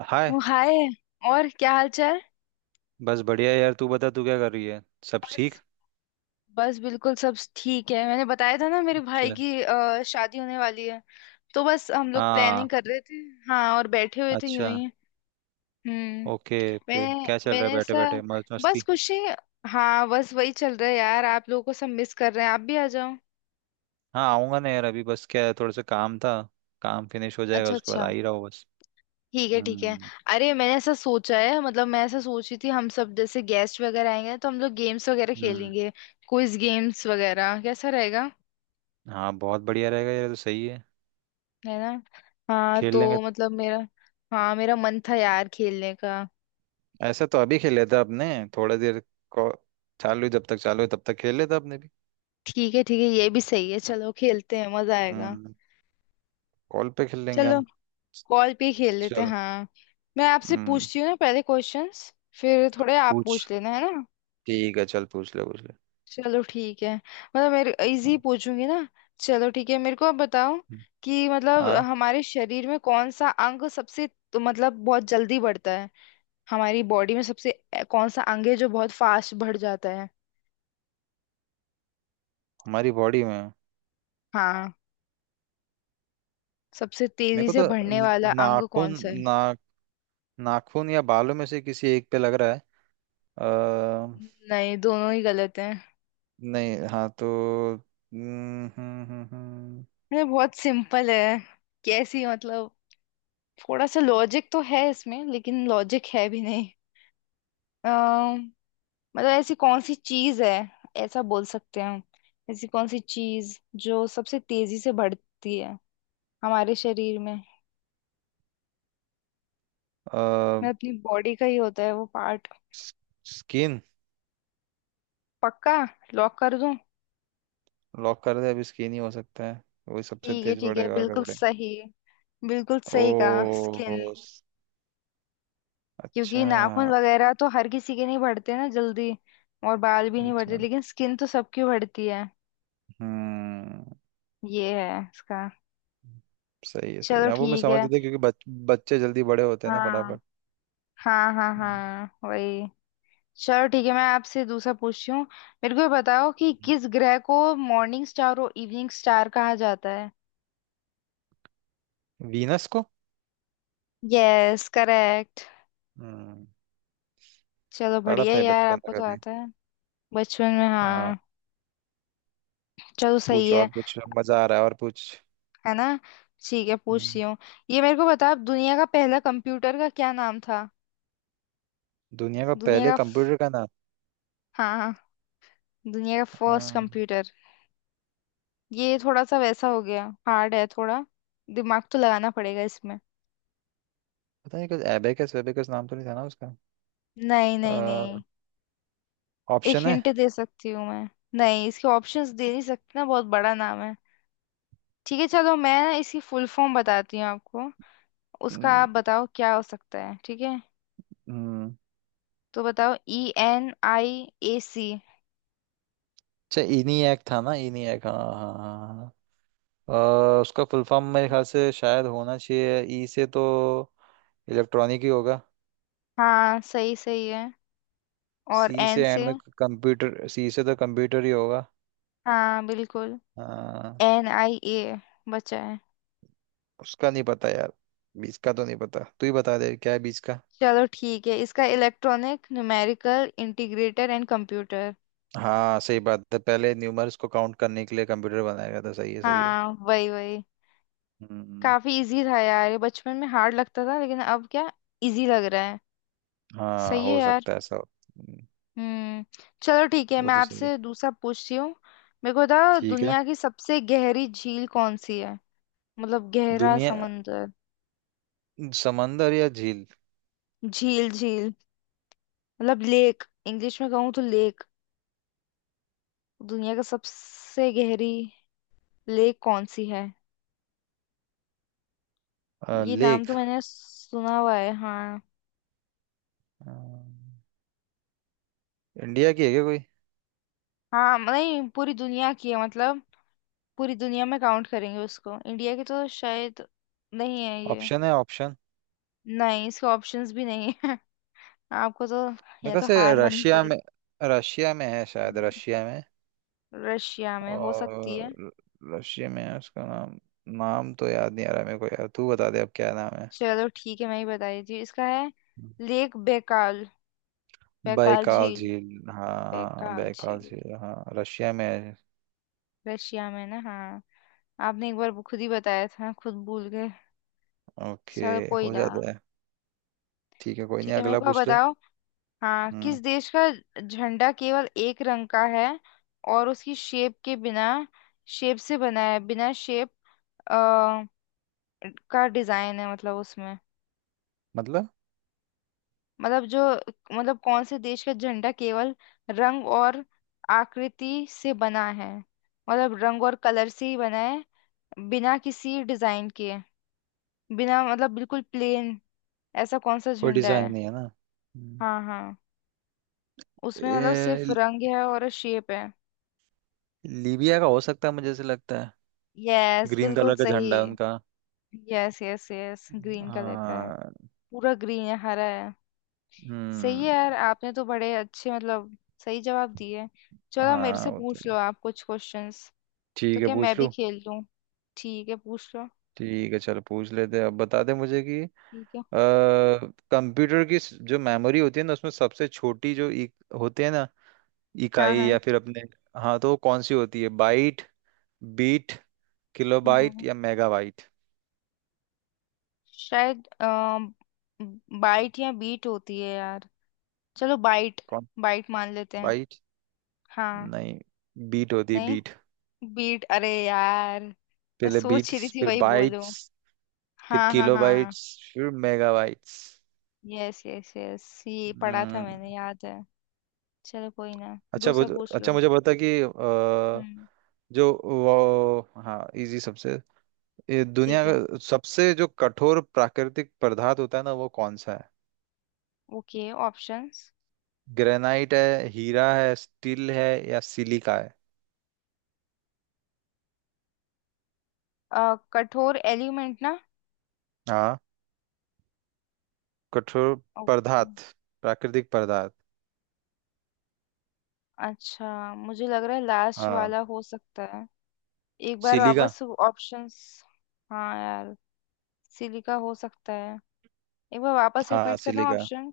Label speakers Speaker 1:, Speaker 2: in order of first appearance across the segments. Speaker 1: हाय।
Speaker 2: Oh, hi. और क्या हाल चाल?
Speaker 1: बस बढ़िया यार, तू बता तू क्या कर रही है। सब
Speaker 2: बस।
Speaker 1: ठीक।
Speaker 2: बस बिल्कुल सब ठीक है। मैंने बताया था ना मेरे भाई
Speaker 1: अच्छा।
Speaker 2: की शादी होने वाली है। तो बस हम लोग
Speaker 1: हाँ।
Speaker 2: प्लानिंग कर रहे थे। हाँ। और बैठे हुए थे
Speaker 1: अच्छा।
Speaker 2: यूं ही। हम्म।
Speaker 1: ओके, फिर
Speaker 2: मैंने
Speaker 1: क्या चल रहा है,
Speaker 2: मैंने
Speaker 1: बैठे
Speaker 2: ऐसा।
Speaker 1: बैठे मौज
Speaker 2: बस
Speaker 1: मस्ती।
Speaker 2: खुशी। हाँ, बस वही चल रहा है यार। आप लोगों को सब मिस कर रहे हैं। आप भी आ जाओ।
Speaker 1: हाँ आऊंगा ना यार, अभी बस क्या है, थोड़ा सा काम था। काम फिनिश हो जाएगा
Speaker 2: अच्छा,
Speaker 1: उसके बाद आ
Speaker 2: अच्छा।
Speaker 1: ही रहा हूँ बस।
Speaker 2: ठीक है, ठीक है।
Speaker 1: हम्म।
Speaker 2: अरे, मैंने ऐसा सोचा है। मतलब मैं ऐसा सोच रही थी हम सब जैसे गेस्ट वगैरह आएंगे तो हम लोग गेम्स वगैरह
Speaker 1: हम्म।
Speaker 2: खेलेंगे। क्विज गेम्स वगैरह कैसा रहेगा?
Speaker 1: हाँ बहुत बढ़िया रहेगा यार, ये तो सही है।
Speaker 2: है ना। हाँ
Speaker 1: खेल लेंगे।
Speaker 2: तो मतलब मेरा। हाँ, मेरा मन था यार खेलने का।
Speaker 1: ऐसा तो अभी खेल लेता अपने, थोड़ा देर को चालू है, जब तक चालू है तब तक खेल लेता अपने भी।
Speaker 2: ठीक है, ठीक है, ये भी सही है। चलो खेलते हैं, मजा आएगा।
Speaker 1: हम्म। कॉल पे खेल लेंगे
Speaker 2: चलो।
Speaker 1: हम।
Speaker 2: कॉल पे ही खेल लेते हैं,
Speaker 1: चल।
Speaker 2: हाँ। मैं आपसे
Speaker 1: हम्म।
Speaker 2: पूछती हूँ ना पहले क्वेश्चंस। फिर थोड़े आप
Speaker 1: पूछ।
Speaker 2: पूछ लेना, है ना।
Speaker 1: ठीक है, चल पूछ ले पूछ ले।
Speaker 2: चलो ठीक है, मतलब मेरे इजी पूछूंगी ना। चलो ठीक है, मेरे को आप बताओ
Speaker 1: हम्म,
Speaker 2: कि मतलब
Speaker 1: हाँ।
Speaker 2: हमारे शरीर में कौन सा अंग सबसे। तो मतलब बहुत जल्दी बढ़ता है। हमारी बॉडी में सबसे कौन सा अंग है जो बहुत फास्ट बढ़ जाता है?
Speaker 1: हमारी बॉडी में।
Speaker 2: हाँ। सबसे
Speaker 1: मेरे
Speaker 2: तेजी
Speaker 1: को
Speaker 2: से
Speaker 1: तो
Speaker 2: बढ़ने वाला अंग कौन
Speaker 1: नाखून
Speaker 2: सा है?
Speaker 1: ना। नाखून या बालों में से किसी एक पे लग रहा है। अ,
Speaker 2: नहीं, दोनों ही गलत हैं।
Speaker 1: नहीं। हाँ तो हम्म, हम्म, हम्म, हम्म,
Speaker 2: अरे बहुत सिंपल है। कैसी मतलब? थोड़ा सा लॉजिक तो है इसमें, लेकिन लॉजिक है भी नहीं। अम, मतलब ऐसी कौन सी चीज है? ऐसा बोल सकते हैं हम, ऐसी कौन सी चीज जो सबसे तेजी से बढ़ती है हमारे शरीर में।
Speaker 1: अ,
Speaker 2: मतलब अपनी बॉडी का ही होता है वो पार्ट।
Speaker 1: स- स्किन।
Speaker 2: पक्का? लॉक कर दूं?
Speaker 1: लॉक कर दे, अभी स्किन ही हो सकता है। वही सबसे
Speaker 2: ठीक है,
Speaker 1: तेज
Speaker 2: ठीक है,
Speaker 1: बढ़ेगा, आगे
Speaker 2: बिल्कुल
Speaker 1: बढ़ेगा।
Speaker 2: सही। बिल्कुल
Speaker 1: ओ
Speaker 2: सही कहा, स्किन।
Speaker 1: हो,
Speaker 2: क्योंकि
Speaker 1: अच्छा
Speaker 2: नाखून वगैरह तो हर किसी के नहीं बढ़ते ना जल्दी। और बाल भी नहीं बढ़ते
Speaker 1: अच्छा।
Speaker 2: लेकिन स्किन तो सबकी बढ़ती है।
Speaker 1: हम्म।
Speaker 2: ये है इसका।
Speaker 1: सही है सही है,
Speaker 2: चलो
Speaker 1: हाँ वो मैं
Speaker 2: ठीक
Speaker 1: समझ
Speaker 2: है।
Speaker 1: गया क्योंकि बच्चे जल्दी बड़े होते हैं ना
Speaker 2: हाँ,
Speaker 1: फटाफट।
Speaker 2: हाँ, हाँ,
Speaker 1: हम्म,
Speaker 2: हाँ, वही। चलो ठीक है, मैं आपसे दूसरा पूछती हूँ। मेरे को ये बताओ कि
Speaker 1: हम्म।
Speaker 2: किस ग्रह को मॉर्निंग स्टार और इवनिंग स्टार कहा जाता है?
Speaker 1: वीनस को।
Speaker 2: Yes, correct.
Speaker 1: हम्म।
Speaker 2: चलो
Speaker 1: पढ़ा
Speaker 2: बढ़िया
Speaker 1: था ये
Speaker 2: यार,
Speaker 1: बचपन
Speaker 2: आपको
Speaker 1: में
Speaker 2: तो
Speaker 1: कभी।
Speaker 2: आता है। बचपन में,
Speaker 1: हाँ
Speaker 2: हाँ। चलो सही
Speaker 1: पूछ
Speaker 2: है।
Speaker 1: और पूछ, मजा आ रहा है और पूछ।
Speaker 2: है ना। ठीक है, पूछती
Speaker 1: हम्म,
Speaker 2: हूँ। ये मेरे को बताओ, दुनिया का पहला कंप्यूटर का क्या नाम था?
Speaker 1: दुनिया का
Speaker 2: दुनिया
Speaker 1: पहले
Speaker 2: का
Speaker 1: कंप्यूटर का नाम।
Speaker 2: हाँ, हाँ। दुनिया का फर्स्ट
Speaker 1: हाँ।
Speaker 2: कंप्यूटर। ये थोड़ा सा वैसा हो गया, हार्ड है थोड़ा। दिमाग तो लगाना पड़ेगा इसमें।
Speaker 1: पता नहीं कुछ एबेकस वेबेकस नाम तो नहीं था ना उसका।
Speaker 2: नहीं, नहीं, नहीं। एक
Speaker 1: ऑप्शन है।
Speaker 2: हिंट दे सकती हूँ मैं? नहीं, इसके ऑप्शंस दे नहीं सकती ना, बहुत बड़ा नाम है। ठीक है चलो, मैं इसकी फुल फॉर्म बताती हूँ आपको। उसका
Speaker 1: हम्म।
Speaker 2: आप बताओ क्या हो सकता है, ठीक है।
Speaker 1: हम्म,
Speaker 2: तो बताओ, ENIAC।
Speaker 1: अच्छा ENIAC था ना, ENIAC। हाँ हाँ हाँ हाँ। उसका फुल फॉर्म मेरे ख्याल से शायद होना चाहिए, ई से तो इलेक्ट्रॉनिक ही होगा।
Speaker 2: हाँ, सही सही है। और
Speaker 1: सी
Speaker 2: एन
Speaker 1: से एंड
Speaker 2: से?
Speaker 1: में कंप्यूटर, सी से तो कंप्यूटर ही होगा।
Speaker 2: हाँ, बिल्कुल।
Speaker 1: हाँ।
Speaker 2: NIA बचा है।
Speaker 1: उसका नहीं पता यार, बीच का तो नहीं पता, तू ही बता दे क्या है बीच का।
Speaker 2: चलो ठीक है, इसका electronic numerical integrator and computer.
Speaker 1: हाँ सही बात है, पहले न्यूमर्स को काउंट करने के लिए कंप्यूटर बनाया गया था, सही है सही है।
Speaker 2: हाँ, वही वही।
Speaker 1: हम्म।
Speaker 2: काफी इजी था यार, ये बचपन में हार्ड लगता था लेकिन अब क्या, इजी लग रहा है।
Speaker 1: हाँ
Speaker 2: सही है
Speaker 1: हो
Speaker 2: यार।
Speaker 1: सकता है ऐसा।
Speaker 2: हम्म। चलो ठीक है,
Speaker 1: वो
Speaker 2: मैं
Speaker 1: तो सही है।
Speaker 2: आपसे दूसरा पूछती हूँ। मेरे को बताओ,
Speaker 1: ठीक है।
Speaker 2: दुनिया की सबसे गहरी झील कौन सी है? मतलब गहरा
Speaker 1: दुनिया।
Speaker 2: समंदर।
Speaker 1: समंदर या झील।
Speaker 2: झील, झील। मतलब लेक, इंग्लिश में कहूँ तो लेक। दुनिया का सबसे गहरी लेक कौन सी है? ये नाम
Speaker 1: लेक।
Speaker 2: तो मैंने सुना हुआ है, हाँ।
Speaker 1: अ, इंडिया की है क्या कोई।
Speaker 2: हाँ, नहीं, पूरी दुनिया की है मतलब। पूरी दुनिया में काउंट करेंगे उसको, इंडिया की तो शायद नहीं है ये।
Speaker 1: ऑप्शन है ऑप्शन।
Speaker 2: नहीं, इसके ऑप्शंस भी नहीं है। आपको तो
Speaker 1: मेरे
Speaker 2: या
Speaker 1: ख्याल
Speaker 2: तो
Speaker 1: से
Speaker 2: हार माननी
Speaker 1: रशिया
Speaker 2: पड़ी।
Speaker 1: में। रशिया में है शायद,
Speaker 2: हाँ,
Speaker 1: रशिया में।
Speaker 2: रशिया में हो सकती है।
Speaker 1: और रशिया में है। उसका नाम, नाम तो याद नहीं आ रहा मेरे को यार, तू बता दे अब क्या नाम है।
Speaker 2: चलो ठीक है, मैं ही बता देती हूँ। इसका है लेक बेकाल। बेकाल
Speaker 1: बैकाल
Speaker 2: झील।
Speaker 1: झील, हाँ
Speaker 2: बेकाल
Speaker 1: बैकाल
Speaker 2: झील,
Speaker 1: झील, हाँ रशिया में है।
Speaker 2: रशिया में ना, हाँ। आपने एक बार वो खुद ही बताया था, खुद भूल गए।
Speaker 1: ओके।
Speaker 2: चलो कोई
Speaker 1: हो
Speaker 2: ना।
Speaker 1: जाता है। ठीक है कोई नहीं,
Speaker 2: ठीक है, मेरे
Speaker 1: अगला
Speaker 2: को आप
Speaker 1: पूछ ले।
Speaker 2: बताओ। हाँ,
Speaker 1: हम्म।
Speaker 2: किस देश का झंडा केवल एक रंग का है, और उसकी शेप के बिना, शेप से बना है। बिना शेप का डिजाइन है मतलब उसमें।
Speaker 1: मतलब
Speaker 2: मतलब जो, मतलब कौन से देश का झंडा केवल रंग और आकृति से बना है। मतलब रंग और कलर से ही बना है, बिना किसी डिजाइन के। बिना, मतलब बिल्कुल प्लेन। ऐसा कौन सा
Speaker 1: कोई
Speaker 2: झंडा
Speaker 1: डिजाइन
Speaker 2: है?
Speaker 1: नहीं है ना। हम्म,
Speaker 2: हाँ, हाँ। उसमें मतलब सिर्फ
Speaker 1: ए,
Speaker 2: रंग है और शेप है।
Speaker 1: लीबिया का हो सकता है, मुझे ऐसे लगता है।
Speaker 2: यस,
Speaker 1: ग्रीन
Speaker 2: बिल्कुल
Speaker 1: कलर का
Speaker 2: सही।
Speaker 1: झंडा है उनका।
Speaker 2: Yes, yes, yes, green colour का है।
Speaker 1: हाँ।
Speaker 2: पूरा ग्रीन है, हरा है। सही है
Speaker 1: हम्म।
Speaker 2: यार, आपने तो बड़े अच्छे, मतलब सही जवाब दिए। चलो मेरे
Speaker 1: हाँ
Speaker 2: से
Speaker 1: वो तो
Speaker 2: पूछ लो
Speaker 1: है।
Speaker 2: आप कुछ क्वेश्चंस। तो
Speaker 1: ठीक है
Speaker 2: क्या मैं
Speaker 1: पूछ
Speaker 2: भी
Speaker 1: लूँ।
Speaker 2: खेल लूं? ठीक है, पूछ लो।
Speaker 1: ठीक है चलो पूछ लेते हैं। अब बता दे मुझे कि
Speaker 2: ठीक है।
Speaker 1: कंप्यूटर की जो मेमोरी होती है ना उसमें सबसे छोटी जो होते हैं ना,
Speaker 2: हाँ,
Speaker 1: इकाई
Speaker 2: हाँ।
Speaker 1: या फिर अपने, हाँ तो वो कौन सी होती है, बाइट, बीट, किलोबाइट
Speaker 2: हम्म
Speaker 1: या मेगाबाइट।
Speaker 2: शायद बाइट या बीट होती है यार। चलो बाइट।
Speaker 1: कौन।
Speaker 2: बाइट मान लेते हैं।
Speaker 1: बाइट
Speaker 2: हाँ।
Speaker 1: नहीं, बीट होती है
Speaker 2: नहीं,
Speaker 1: बीट।
Speaker 2: बीट। अरे यार मैं
Speaker 1: पहले
Speaker 2: सोच ही
Speaker 1: बीट्स,
Speaker 2: रही थी
Speaker 1: फिर
Speaker 2: वही बोलूं।
Speaker 1: बाइट्स, फिर
Speaker 2: हाँ, हाँ,
Speaker 1: किलो
Speaker 2: हाँ, हाँ।
Speaker 1: बाइट्स, फिर megabytes.
Speaker 2: Yes, yes, yes, ये पढ़ा था
Speaker 1: हम्म।
Speaker 2: मैंने, याद है। चलो कोई ना,
Speaker 1: अच्छा
Speaker 2: दूसरा पूछ
Speaker 1: अच्छा
Speaker 2: लो।
Speaker 1: मुझे बता कि
Speaker 2: हम्म।
Speaker 1: जो वो, हाँ इजी सबसे, ये दुनिया
Speaker 2: ठीक है।
Speaker 1: का सबसे जो कठोर प्राकृतिक पदार्थ होता है ना, वो कौन सा है।
Speaker 2: Okay, options.
Speaker 1: ग्रेनाइट है, हीरा है, स्टील है, या सिलिका है।
Speaker 2: कठोर एलिमेंट ना।
Speaker 1: हाँ। कठोर
Speaker 2: ओके।
Speaker 1: पदार्थ, प्राकृतिक पदार्थ।
Speaker 2: अच्छा, मुझे लग रहा है लास्ट
Speaker 1: हाँ
Speaker 2: वाला हो सकता है। एक बार
Speaker 1: सिलिका।
Speaker 2: वापस ऑप्शंस। हाँ यार, सिलिका हो सकता है। एक बार वापस
Speaker 1: हाँ
Speaker 2: रिपीट करना
Speaker 1: सिलिका।
Speaker 2: ऑप्शन।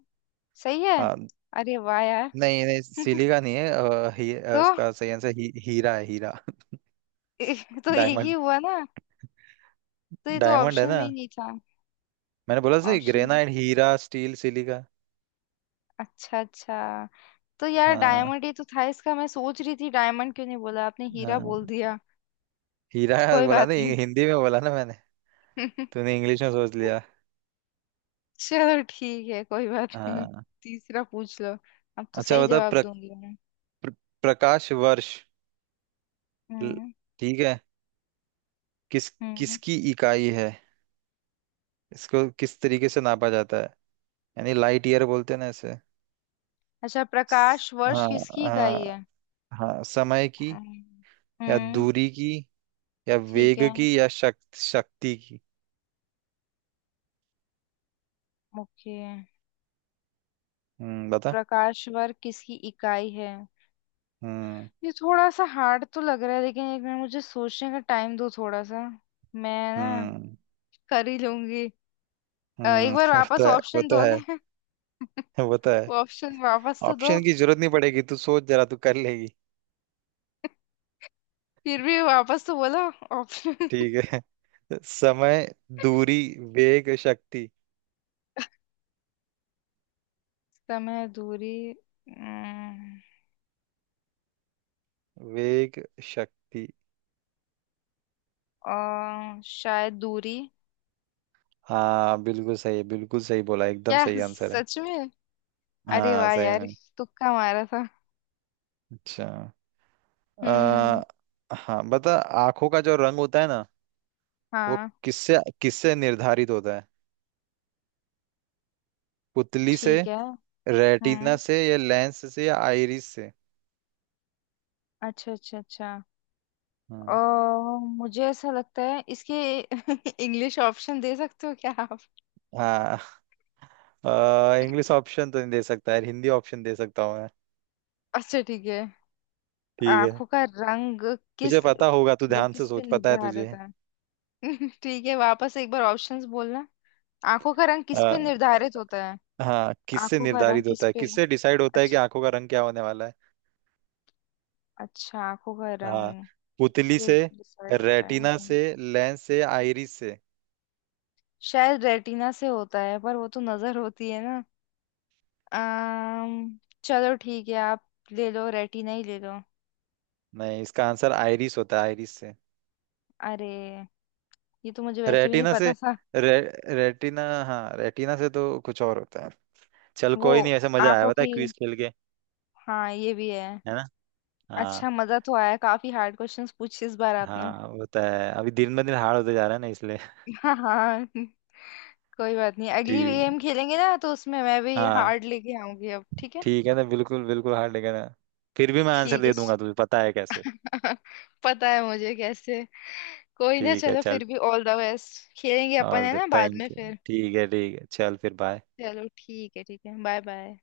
Speaker 2: सही है।
Speaker 1: हाँ।
Speaker 2: अरे वाह यार।
Speaker 1: नहीं नहीं, सिली का नहीं है,
Speaker 2: तो
Speaker 1: उसका सही आंसर हीरा है हीरा।
Speaker 2: ए, तो एक ही
Speaker 1: डायमंड।
Speaker 2: हुआ ना। तो ये तो
Speaker 1: डायमंड है
Speaker 2: ऑप्शन
Speaker 1: ना।
Speaker 2: में ही नहीं था।
Speaker 1: मैंने बोला सही,
Speaker 2: ऑप्शन।
Speaker 1: ग्रेनाइट हीरा स्टील सिलिका।
Speaker 2: अच्छा, अच्छा। तो यार
Speaker 1: हाँ।
Speaker 2: डायमंड, ये तो था इसका। मैं सोच रही थी डायमंड क्यों नहीं बोला आपने, हीरा
Speaker 1: हाँ
Speaker 2: बोल दिया।
Speaker 1: हीरा।
Speaker 2: तो कोई
Speaker 1: बोला
Speaker 2: बात
Speaker 1: ना,
Speaker 2: नहीं।
Speaker 1: हिंदी में बोला ना मैंने। तूने इंग्लिश में सोच लिया।
Speaker 2: चलो ठीक है, कोई बात नहीं।
Speaker 1: हाँ।
Speaker 2: तीसरा पूछ लो। अब तो
Speaker 1: अच्छा
Speaker 2: सही
Speaker 1: बता,
Speaker 2: जवाब
Speaker 1: प्र,
Speaker 2: दूंगी मैं।
Speaker 1: प्र, प्रकाश वर्ष। ल-
Speaker 2: हम्म।
Speaker 1: ठीक है, किस,
Speaker 2: हम्म।
Speaker 1: किसकी इकाई है, इसको किस तरीके से नापा जाता है, यानी लाइट ईयर बोलते हैं ना इसे।
Speaker 2: अच्छा,
Speaker 1: स-
Speaker 2: प्रकाश वर्ष
Speaker 1: हाँ।
Speaker 2: किसकी इकाई
Speaker 1: हाँ।
Speaker 2: है?
Speaker 1: हाँ समय की
Speaker 2: हम्म।
Speaker 1: या
Speaker 2: हम्म,
Speaker 1: दूरी की या
Speaker 2: ठीक
Speaker 1: वेग
Speaker 2: है।
Speaker 1: की या शक्ति शक्ति की।
Speaker 2: ओके।
Speaker 1: बता।
Speaker 2: प्रकाश वर्ष किसकी इकाई है?
Speaker 1: हम्म।
Speaker 2: ये थोड़ा सा हार्ड तो लग रहा है, लेकिन एक मिनट मुझे सोचने का टाइम दो थोड़ा सा। मैं ना
Speaker 1: हम्म।
Speaker 2: कर ही लूंगी। एक
Speaker 1: हम्म।
Speaker 2: बार
Speaker 1: वो तो
Speaker 2: वापस
Speaker 1: है वो
Speaker 2: ऑप्शन
Speaker 1: तो है।
Speaker 2: दोगे?
Speaker 1: वो तो है।
Speaker 2: वो ऑप्शन वापस तो दो।
Speaker 1: ऑप्शन की जरूरत नहीं पड़ेगी, तू सोच जरा, तू कर लेगी।
Speaker 2: फिर भी वापस तो बोलो ऑप्शन।
Speaker 1: ठीक है। समय, दूरी, वेग, शक्ति।
Speaker 2: समय, दूरी। अम्म,
Speaker 1: वेग शक्ति।
Speaker 2: शायद दूरी।
Speaker 1: हाँ बिल्कुल सही है, बिल्कुल सही बोला, एकदम
Speaker 2: क्या,
Speaker 1: सही आंसर है।
Speaker 2: सच में? अरे
Speaker 1: हाँ
Speaker 2: वाह
Speaker 1: सही
Speaker 2: यार।
Speaker 1: में।
Speaker 2: तुक्का मारा था।
Speaker 1: अच्छा।
Speaker 2: हम्म।
Speaker 1: आ, हाँ बता। आंखों का जो रंग होता है ना, वो
Speaker 2: हाँ।
Speaker 1: किससे, किससे निर्धारित होता है। पुतली से,
Speaker 2: ठीक है।
Speaker 1: रेटिना
Speaker 2: हम्म।
Speaker 1: से, या लेंस से, या आइरिस से।
Speaker 2: अच्छा, अच्छा, अच्छा।
Speaker 1: हम्म।
Speaker 2: ओ, मुझे ऐसा लगता है इसके। इंग्लिश ऑप्शन दे सकते हो क्या आप?
Speaker 1: हाँ इंग्लिश ऑप्शन तो नहीं दे सकता यार, हिंदी ऑप्शन दे सकता हूँ मैं।
Speaker 2: अच्छा, ठीक है।
Speaker 1: ठीक है।
Speaker 2: आंखों का रंग
Speaker 1: तुझे
Speaker 2: किस।
Speaker 1: पता होगा, तू
Speaker 2: मतलब
Speaker 1: ध्यान से
Speaker 2: किस पे
Speaker 1: सोच, पता है
Speaker 2: निर्धारित
Speaker 1: तुझे।
Speaker 2: है? ठीक है, वापस एक बार ऑप्शंस बोलना। आंखों का रंग किस
Speaker 1: आ,
Speaker 2: पे निर्धारित होता है?
Speaker 1: हाँ, किससे
Speaker 2: आंखों का रंग
Speaker 1: निर्धारित
Speaker 2: किस
Speaker 1: होता है,
Speaker 2: पे?
Speaker 1: किससे डिसाइड होता है कि
Speaker 2: अच्छा,
Speaker 1: आंखों का रंग क्या होने वाला है।
Speaker 2: अच्छा, आंखों का
Speaker 1: हाँ
Speaker 2: रंग
Speaker 1: पुतली
Speaker 2: किससे
Speaker 1: से,
Speaker 2: डिसाइड होता है?
Speaker 1: रेटिना से, लेंस से, आइरिस से।
Speaker 2: शायद रेटिना से होता है, पर वो तो नजर होती है ना। अम्म चलो ठीक है, आप ले लो, रेटिना ही ले लो।
Speaker 1: नहीं, इसका आंसर आइरिस होता है, आइरिस से।
Speaker 2: अरे, ये तो मुझे वैसे भी नहीं
Speaker 1: रेटिना से,
Speaker 2: पता था।
Speaker 1: रे, रेटिना, हाँ रेटिना से तो कुछ और होता है। चल
Speaker 2: वो
Speaker 1: कोई नहीं, ऐसे मजा आया
Speaker 2: आंखों
Speaker 1: बता
Speaker 2: की,
Speaker 1: क्विज खेल के।
Speaker 2: हाँ ये भी है।
Speaker 1: है ना। हाँ।
Speaker 2: अच्छा, मजा तो आया, काफी हार्ड क्वेश्चंस पूछे इस बार आपने।
Speaker 1: हाँ वो तो है, अभी दिन ब दिन हार्ड होते जा रहा है ना इसलिए।
Speaker 2: हाँ, हाँ। कोई बात नहीं, अगली
Speaker 1: ठीक है।
Speaker 2: गेम खेलेंगे ना तो उसमें मैं भी
Speaker 1: हाँ
Speaker 2: हार्ड लेके आऊंगी अब, ठीक है।
Speaker 1: ठीक है ना, बिल्कुल बिल्कुल हार्ड लेगा ना, फिर भी मैं आंसर
Speaker 2: ठीक है।
Speaker 1: दे दूंगा, तुझे पता है कैसे।
Speaker 2: श- पता है मुझे कैसे। कोई ना,
Speaker 1: ठीक है
Speaker 2: चलो
Speaker 1: चल।
Speaker 2: फिर भी ऑल द बेस्ट, खेलेंगे अपन है
Speaker 1: और
Speaker 2: ना बाद में
Speaker 1: थैंक यू।
Speaker 2: फिर।
Speaker 1: ठीक है चल, फिर बाय।
Speaker 2: चलो ठीक है, ठीक है, बाय, बाय।